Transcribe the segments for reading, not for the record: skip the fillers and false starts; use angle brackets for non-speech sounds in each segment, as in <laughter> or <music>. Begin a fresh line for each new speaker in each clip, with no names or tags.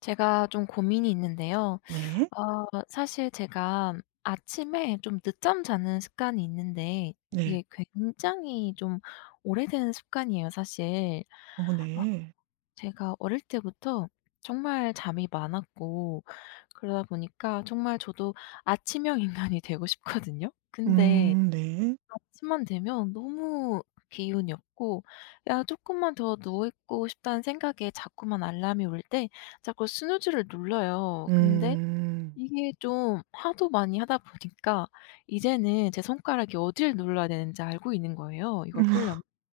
제가 좀 고민이 있는데요.
네.
사실 제가 아침에 좀 늦잠 자는 습관이 있는데
네.
이게 굉장히 좀 오래된 습관이에요, 사실.
어
어,
네.
제가 어릴 때부터 정말 잠이 많았고, 그러다 보니까 정말 저도 아침형 인간이 되고 싶거든요. 근데
네.
아침만 되면 너무 기운이 없고 '야 조금만 더 누워 있고 싶다.'는 생각에 자꾸만 알람이 울 때 자꾸 스누즈를 눌러요. 근데
음.
이게 좀 하도 많이 하다 보니까 이제는 제 손가락이 어디를 눌러야 되는지 알고 있는 거예요, 이걸 끌려면.
<laughs>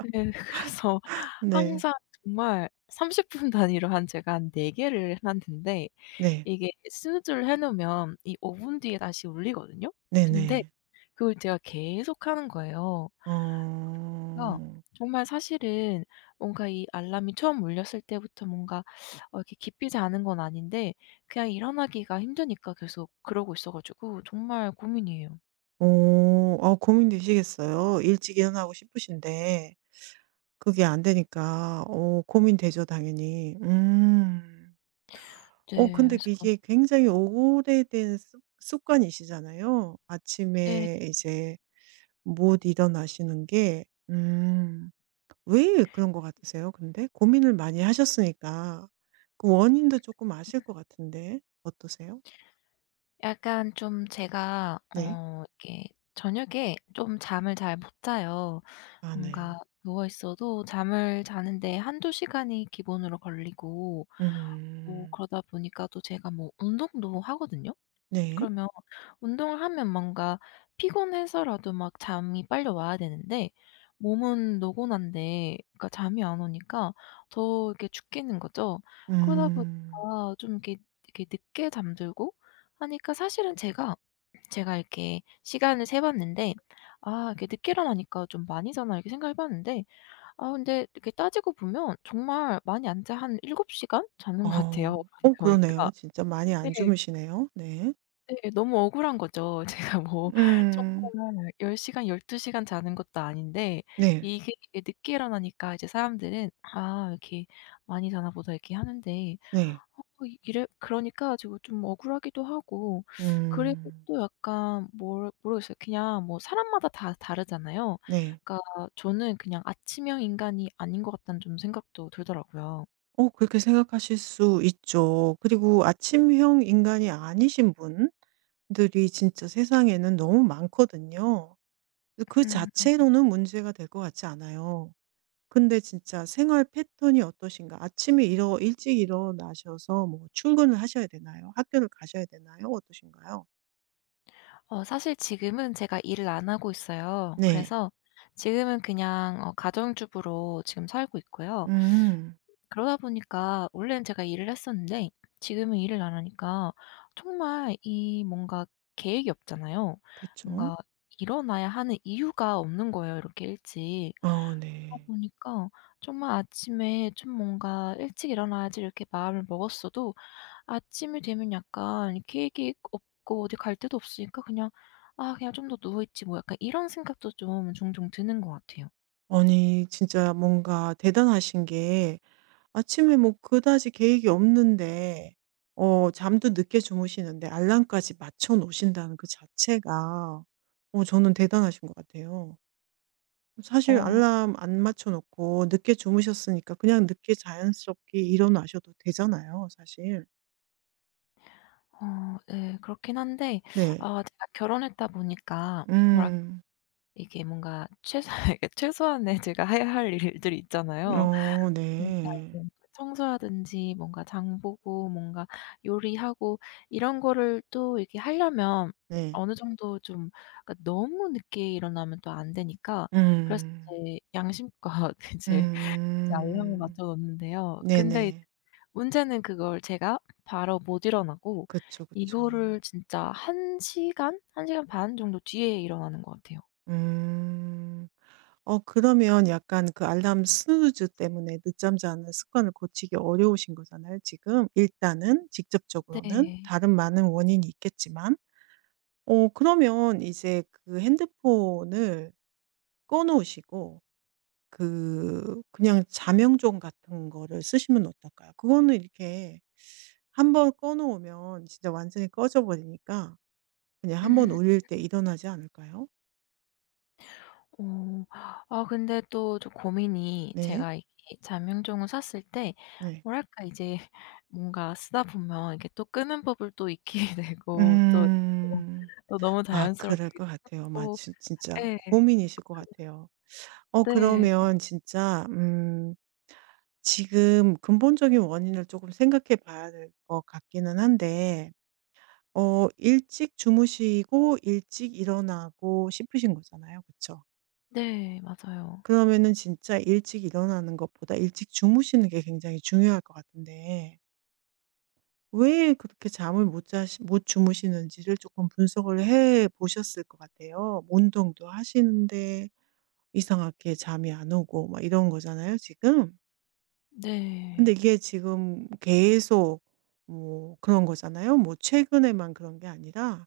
네. <laughs> 그래서
네.
항상 정말 30분 <laughs> 단위로 한 제가 한 4 개를 해 놨는데,
네.
이게 스누즈를 해 놓으면 이 5분 뒤에 다시 울리거든요. 근데
네네.
그걸 제가 계속하는 거예요. 그래서
어.
정말 사실은 뭔가 이 알람이 처음 울렸을 때부터 뭔가 이렇게 기쁘지 않은 건 아닌데, 그냥 일어나기가 힘드니까 계속 그러고 있어 가지고 정말 고민이에요.
어. 아 고민되시겠어요. 일찍 일어나고 싶으신데 그게 안 되니까 어 고민되죠 당연히. 음. 어
네.
근데
그래서.
이게 굉장히 오래된 습 습관이시잖아요.
네.
아침에 이제 못 일어나시는 게. 음. 왜 그런 것 같으세요? 근데 고민을 많이 하셨으니까 그 원인도 조금 아실 것 같은데 어떠세요?
약간 좀 제가
네.
이렇게 저녁에 좀 잠을 잘 못 자요.
아
뭔가
네.
누워 있어도 잠을 자는데 한두 시간이 기본으로 걸리고, 뭐
음.
그러다 보니까 또 제가 뭐 운동도 하거든요.
네.
그러면 운동을 하면 뭔가 피곤해서라도 막 잠이 빨려 와야 되는데, 몸은 노곤한데 그러니까 잠이 안 오니까 더 이렇게 죽겠는 거죠. 그러다
음.
보니까 좀 이렇게 늦게 잠들고 하니까, 사실은 제가 이렇게 시간을 세 봤는데 '아 이렇게 늦게 일어나니까 좀 많이 자나.' 이렇게 생각해 봤는데, 아 근데 이렇게 따지고 보면 정말 많이 안 자, 한 7 시간 자는 것 같아요.
어. 어
<laughs> 보니까.
그러네요. 진짜 많이 안
네.
주무시네요. 네.
네. 너무 억울한 거죠. <laughs> 제가 뭐
음.
정말 10 시간 12 시간 자는 것도 아닌데
네.
이게 늦게 일어나니까 이제 사람들은 '아 이렇게 많이 자나 보다.' 이렇게 하는데
네.
어 이래 그러니까 가지고 좀 억울하기도 하고, 그리고
음.
또 약간 뭘 모르겠어요. 그냥 뭐 사람마다 다 다르잖아요.
네.
그러니까 저는 그냥 아침형 인간이 아닌 것 같다는 좀 생각도 들더라고요.
어 그렇게 생각하실 수 있죠. 그리고 아침형 인간이 아니신 분들이 진짜 세상에는 너무 많거든요. 근데 그
음.
자체로는 문제가 될 것 같지 않아요. 근데 진짜 생활 패턴이 어떠신가? 아침에 일어 일찍 일어나셔서 뭐 출근을 하셔야 되나요? 학교를 가셔야 되나요? 어떠신가요?
사실 지금은 제가 일을 안 하고 있어요.
네.
그래서 지금은 그냥 가정주부로 지금 살고 있고요.
음.
그러다 보니까 원래는 제가 일을 했었는데 지금은 일을 안 하니까 정말 이 뭔가 계획이 없잖아요.
그렇죠.
뭔가 일어나야 하는 이유가 없는 거예요, 이렇게 일찍.
어
그러다
네.
보니까 정말 아침에 좀 뭔가 '일찍 일어나야지.' 이렇게 마음을 먹었어도 아침이 되면 약간 계획이 없고 어디 갈 데도 없으니까 그냥 '아 그냥 좀 더 누워 있지 뭐.' 약간 이런 생각도 좀 종종 드는 것 같아요.
아니 진짜 뭔가 대단하신 게 아침에 뭐 그다지 계획이 없는데 어 잠도 늦게 주무시는데 알람까지 맞춰 놓으신다는 그 자체가 어 저는 대단하신 것 같아요. 사실
어.
알람 안 맞춰 놓고 늦게 주무셨으니까 그냥 늦게 자연스럽게 일어나셔도 되잖아요, 사실.
어, 예. 그렇긴 한데,
네.
제가 결혼했다 보니까 뭐랄까,
음.
이게 뭔가 최소한 이게 <laughs> 최소한의 제가 해야 할 일들이 있잖아요.
어
그러니까
네.
이제 청소하든지 뭔가 장 보고 뭔가 요리하고 이런 거를 또 이렇게 하려면
네.
어느 정도 좀, 그러니까 너무 늦게 일어나면 또 안 되니까, 그래서
음.
이제 양심껏 <laughs> 이제 알람을
음.
맞춰 놓는데요. 근데
네네.
문제는 그걸 제가 바로 못 일어나고
그쵸,
이거를
그쵸.
진짜 한 시간, 한 시간 반 정도 뒤에 일어나는 것 같아요.
음. 어 그러면 약간 그 알람 스누즈 때문에 늦잠 자는 습관을 고치기 어려우신 거잖아요, 지금. 일단은 직접적으로는
네.
다른 많은 원인이 있겠지만. 어 그러면 이제 그 핸드폰을 꺼 놓으시고 그 그냥 자명종 같은 거를 쓰시면 어떨까요? 그거는 이렇게 한번 꺼 놓으면 진짜 완전히 꺼져 버리니까 그냥 한번
음.
울릴 때 일어나지 않을까요?
어. 아 근데 또 좀 고민이,
네.
제가 이 자명종을 샀을 때
네.
뭐랄까 이제 <laughs> 뭔가 쓰다 보면 이게 또 끄는 법을 또 익히게 <laughs> 되고, 또
음.
또 너무
아 그럴
자연스럽게
것 같아요. 마
쓰고.
진 진짜
네,
고민이실 것 같아요. 어
네.
그러면 진짜 지금 근본적인 원인을 조금 생각해 봐야 될 것 같기는 한데 어 일찍 주무시고 일찍 일어나고 싶으신 거잖아요. 그쵸?
네. 맞아요.
그러면은 진짜 일찍 일어나는 것보다 일찍 주무시는 게 굉장히 중요할 것 같은데 왜 그렇게 잠을 못 자시 못 주무시는지를 조금 분석을 해 보셨을 것 같아요. 뭐 운동도 하시는데 이상하게 잠이 안 오고 막 이런 거잖아요 지금.
네.
근데 이게 지금 계속 뭐 그런 거잖아요. 뭐 최근에만 그런 게 아니라.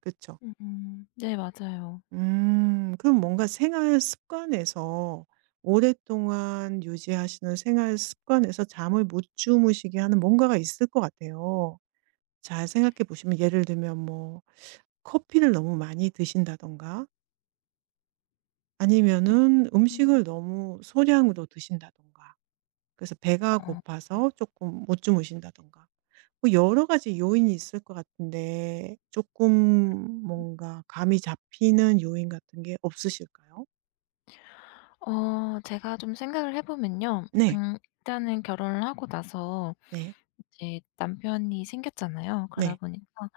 그쵸.
음음. 네, 맞아요.
음. 그럼 뭔가 생활 습관에서 오랫동안 유지하시는 생활 습관에서 잠을 못 주무시게 하는 뭔가가 있을 것 같아요. 잘 생각해 보시면 예를 들면 뭐 커피를 너무 많이 드신다든가 아니면은
음.
음식을 너무 소량으로 드신다든가 그래서 배가
어.
고파서 조금 못 주무신다든가 뭐 여러 가지 요인이 있을 것 같은데 조금 뭔가 감이 잡히는 요인 같은 게 없으실까요?
제가 좀 생각을 해 보면요.
네.
일단은 결혼을 하고 나서
네.
이제 남편이 생겼잖아요. 그러다
네.
보니까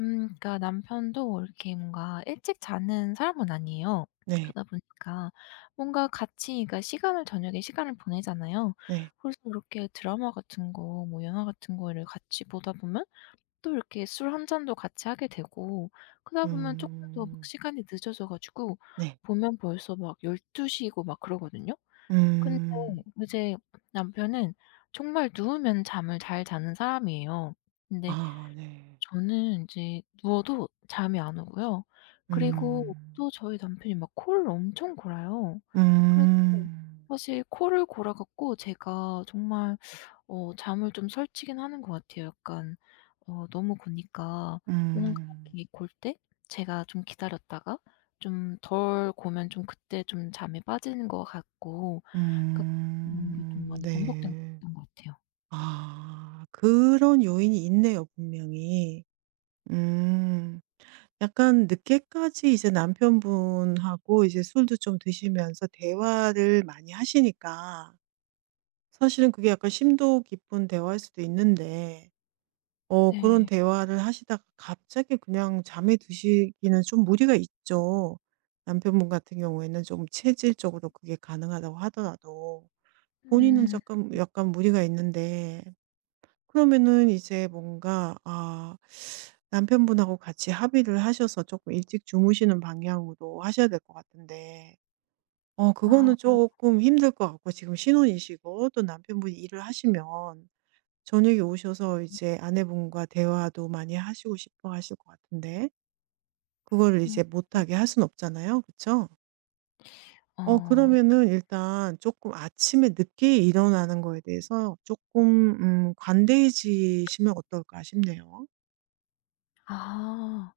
그러니까 남편도 이렇게 뭔가 일찍 자는 사람은 아니에요.
네.
그러다 보니까 뭔가 같이, 그러니까 시간을, 저녁에 시간을 보내잖아요.
네.
그래서 이렇게 드라마 같은 거, 뭐 영화 같은 거를 같이 보다 보면 또 이렇게 술 한 잔도 같이 하게 되고, 그러다 보면 쪼끔 더 막
음.
시간이 늦어져 가지고
네.
보면 벌써 막 12 시고 막 그러거든요. 근데
음.
이제 남편은 정말 누우면 잠을 잘 자는 사람이에요. 근데
아 네.
저는 이제 누워도 잠이 안 오고요. 그리고
음.
또 저희 남편이 막 코를 엄청 골아요. 그래서
음.
사실 코를 골아 갖고 제가 정말 잠을 좀 설치긴 하는 것 같아요. 약간 너무 고니까 뭔가
음.
이렇게 골 때 제가 좀 기다렸다가, 좀 덜 고면 좀 그때 좀 잠에 빠지는 것 같고, 그러니까 이런 게 좀
음.
많이 반복된
네.
것 같아요.
아 그런 요인이 있네요 분명히. 음. 약간 늦게까지 이제 남편분하고 이제 술도 좀 드시면서 대화를 많이 하시니까 사실은 그게 약간 심도 깊은 대화일 수도 있는데 어 그런
네.
대화를 하시다가 갑자기 그냥 잠에 드시기는 좀 무리가 있죠. 남편분 같은 경우에는 좀 체질적으로 그게 가능하다고 하더라도 본인은
음.
조금 약간 무리가 있는데 그러면은 이제 뭔가 아 남편분하고 같이 합의를 하셔서 조금 일찍 주무시는 방향으로 하셔야 될 것 같은데 어
아.
그거는 조금 힘들 것 같고 지금 신혼이시고 또 남편분이 일을 하시면 저녁에 오셔서 이제 아내분과 대화도 많이 하시고 싶어 하실 것 같은데 그거를
음.
이제
음,
못하게 할 수는 없잖아요. 그쵸? 어
어.
그러면은 일단 조금 아침에 늦게 일어나는 거에 대해서 조금 관대해지시면 어떨까 싶네요.
아.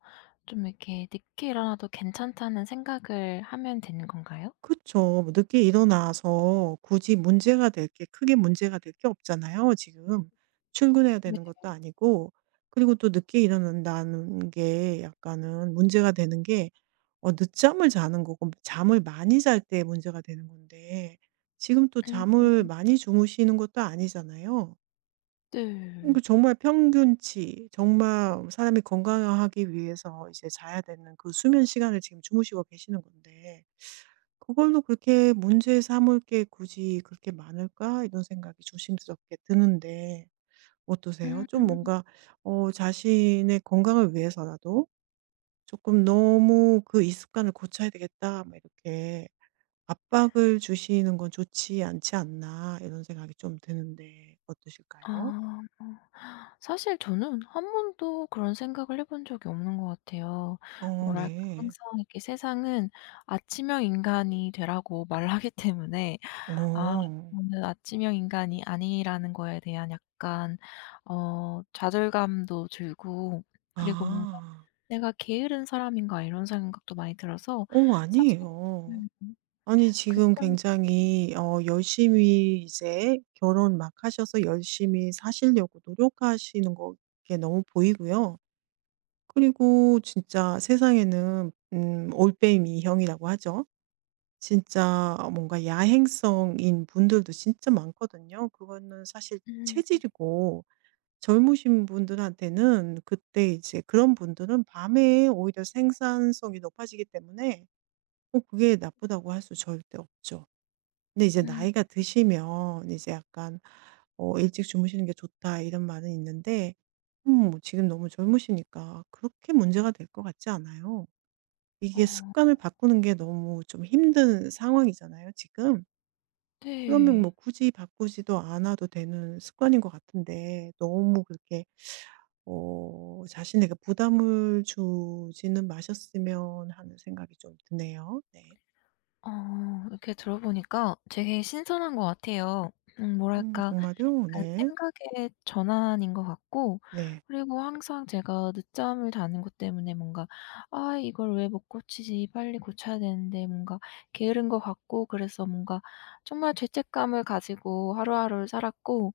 좀 이렇게 늦게 일어나도 괜찮다는 생각을 하면 되는 건가요?
그쵸. 뭐 늦게 일어나서 굳이 문제가 될 게 크게 문제가 될 게 없잖아요 지금. 출근해야
네.
되는 것도 아니고 그리고 또 늦게 일어난다는 게 약간은 문제가 되는 게 어 늦잠을 자는 거고 잠을 많이 잘 때 문제가 되는 건데 지금 또
음.
잠을 많이 주무시는 것도 아니잖아요.
네.
그 정말 평균치 정말 사람이 건강하기 위해서 이제 자야 되는 그 수면 시간을 지금 주무시고 계시는 건데 그걸로 그렇게 문제 삼을 게 굳이 그렇게 많을까? 이런 생각이 조심스럽게 드는데 어떠세요? 좀
음.
뭔가 어 자신의 건강을 위해서라도 조금 '너무 그 이 습관을 고쳐야 되겠다.' 막 이렇게 압박을 주시는 건 좋지 않지 않나 이런 생각이 좀 드는데 어떠실까요?
아. 사실 저는 한 번도 그런 생각을 해본 적이 없는 것 같아요.
어
뭐랄까
네.
항상 이렇게 세상은 아침형 인간이 되라고 말하기 <laughs> 때문에 아
어.
저는 아침형 인간이 아니라는 거에 대한 약간 좌절감도 들고, 그리고 뭔가
아.
'내가 게으른 사람인가.' 이런 생각도 많이 들어서
어
사실.
아니에요.
음.
아니 지금
굉장히.
굉장히 어 열심히 이제 결혼 막 하셔서 열심히 사시려고 노력하시는 거 게 너무 보이고요. 그리고 진짜 세상에는 올빼미 형이라고 하죠. 진짜 뭔가 야행성인 분들도 진짜 많거든요. 그거는 사실
음.
체질이고 젊으신 분들한테는 그때 이제 그런 분들은 밤에 오히려 생산성이 높아지기 때문에 뭐 그게 나쁘다고 할 수 절대 없죠. 근데 이제
음.
나이가 드시면 이제 약간 어 "일찍 주무시는 게 좋다." 이런 말은 있는데 뭐 지금 너무 젊으시니까 그렇게 문제가 될 것 같지 않아요.
어.
이게 습관을 바꾸는 게 너무 좀 힘든 상황이잖아요 지금. 그러면 뭐
네.
굳이 바꾸지도 않아도 되는 습관인 것 같은데 너무 그렇게 어 자신에게 부담을 주지는 마셨으면 하는 생각이 좀 드네요. 네.
이렇게 들어보니까 되게 신선한 것 같아요. 뭐랄까,
정말요?
약간
네.
생각의 전환인 것 같고,
네.
그리고 항상 제가 늦잠을 자는 것 때문에 뭔가 '아 이걸 왜 못 고치지. 빨리 고쳐야 되는데.' 뭔가 게으른 것 같고 그래서 뭔가 정말 죄책감을 가지고 하루하루를 살았고,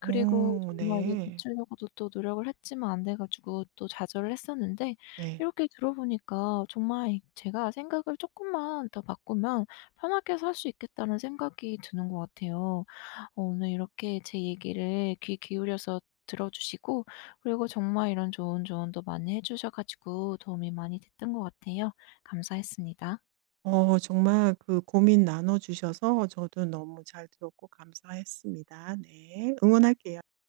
그리고
오.
정말 이게
네.
고치려고도 또 노력을 했지만 안 돼 가지고 또 좌절을 했었는데,
네.
이렇게 들어보니까 정말 제가 '생각을 조금만 더 바꾸면 편하게 살 수 있겠다.'는 생각이 드는 것 같아요. 오늘 이렇게 제 얘기를 귀 기울여서 들어주시고, 그리고 정말 이런 좋은 조언도 많이 해주셔 가지고 도움이 많이 됐던 것 같아요. 감사했습니다.
어 정말 그 고민 나눠 주셔서 저도 너무 잘 들었고 감사했습니다. 네. 응원할게요.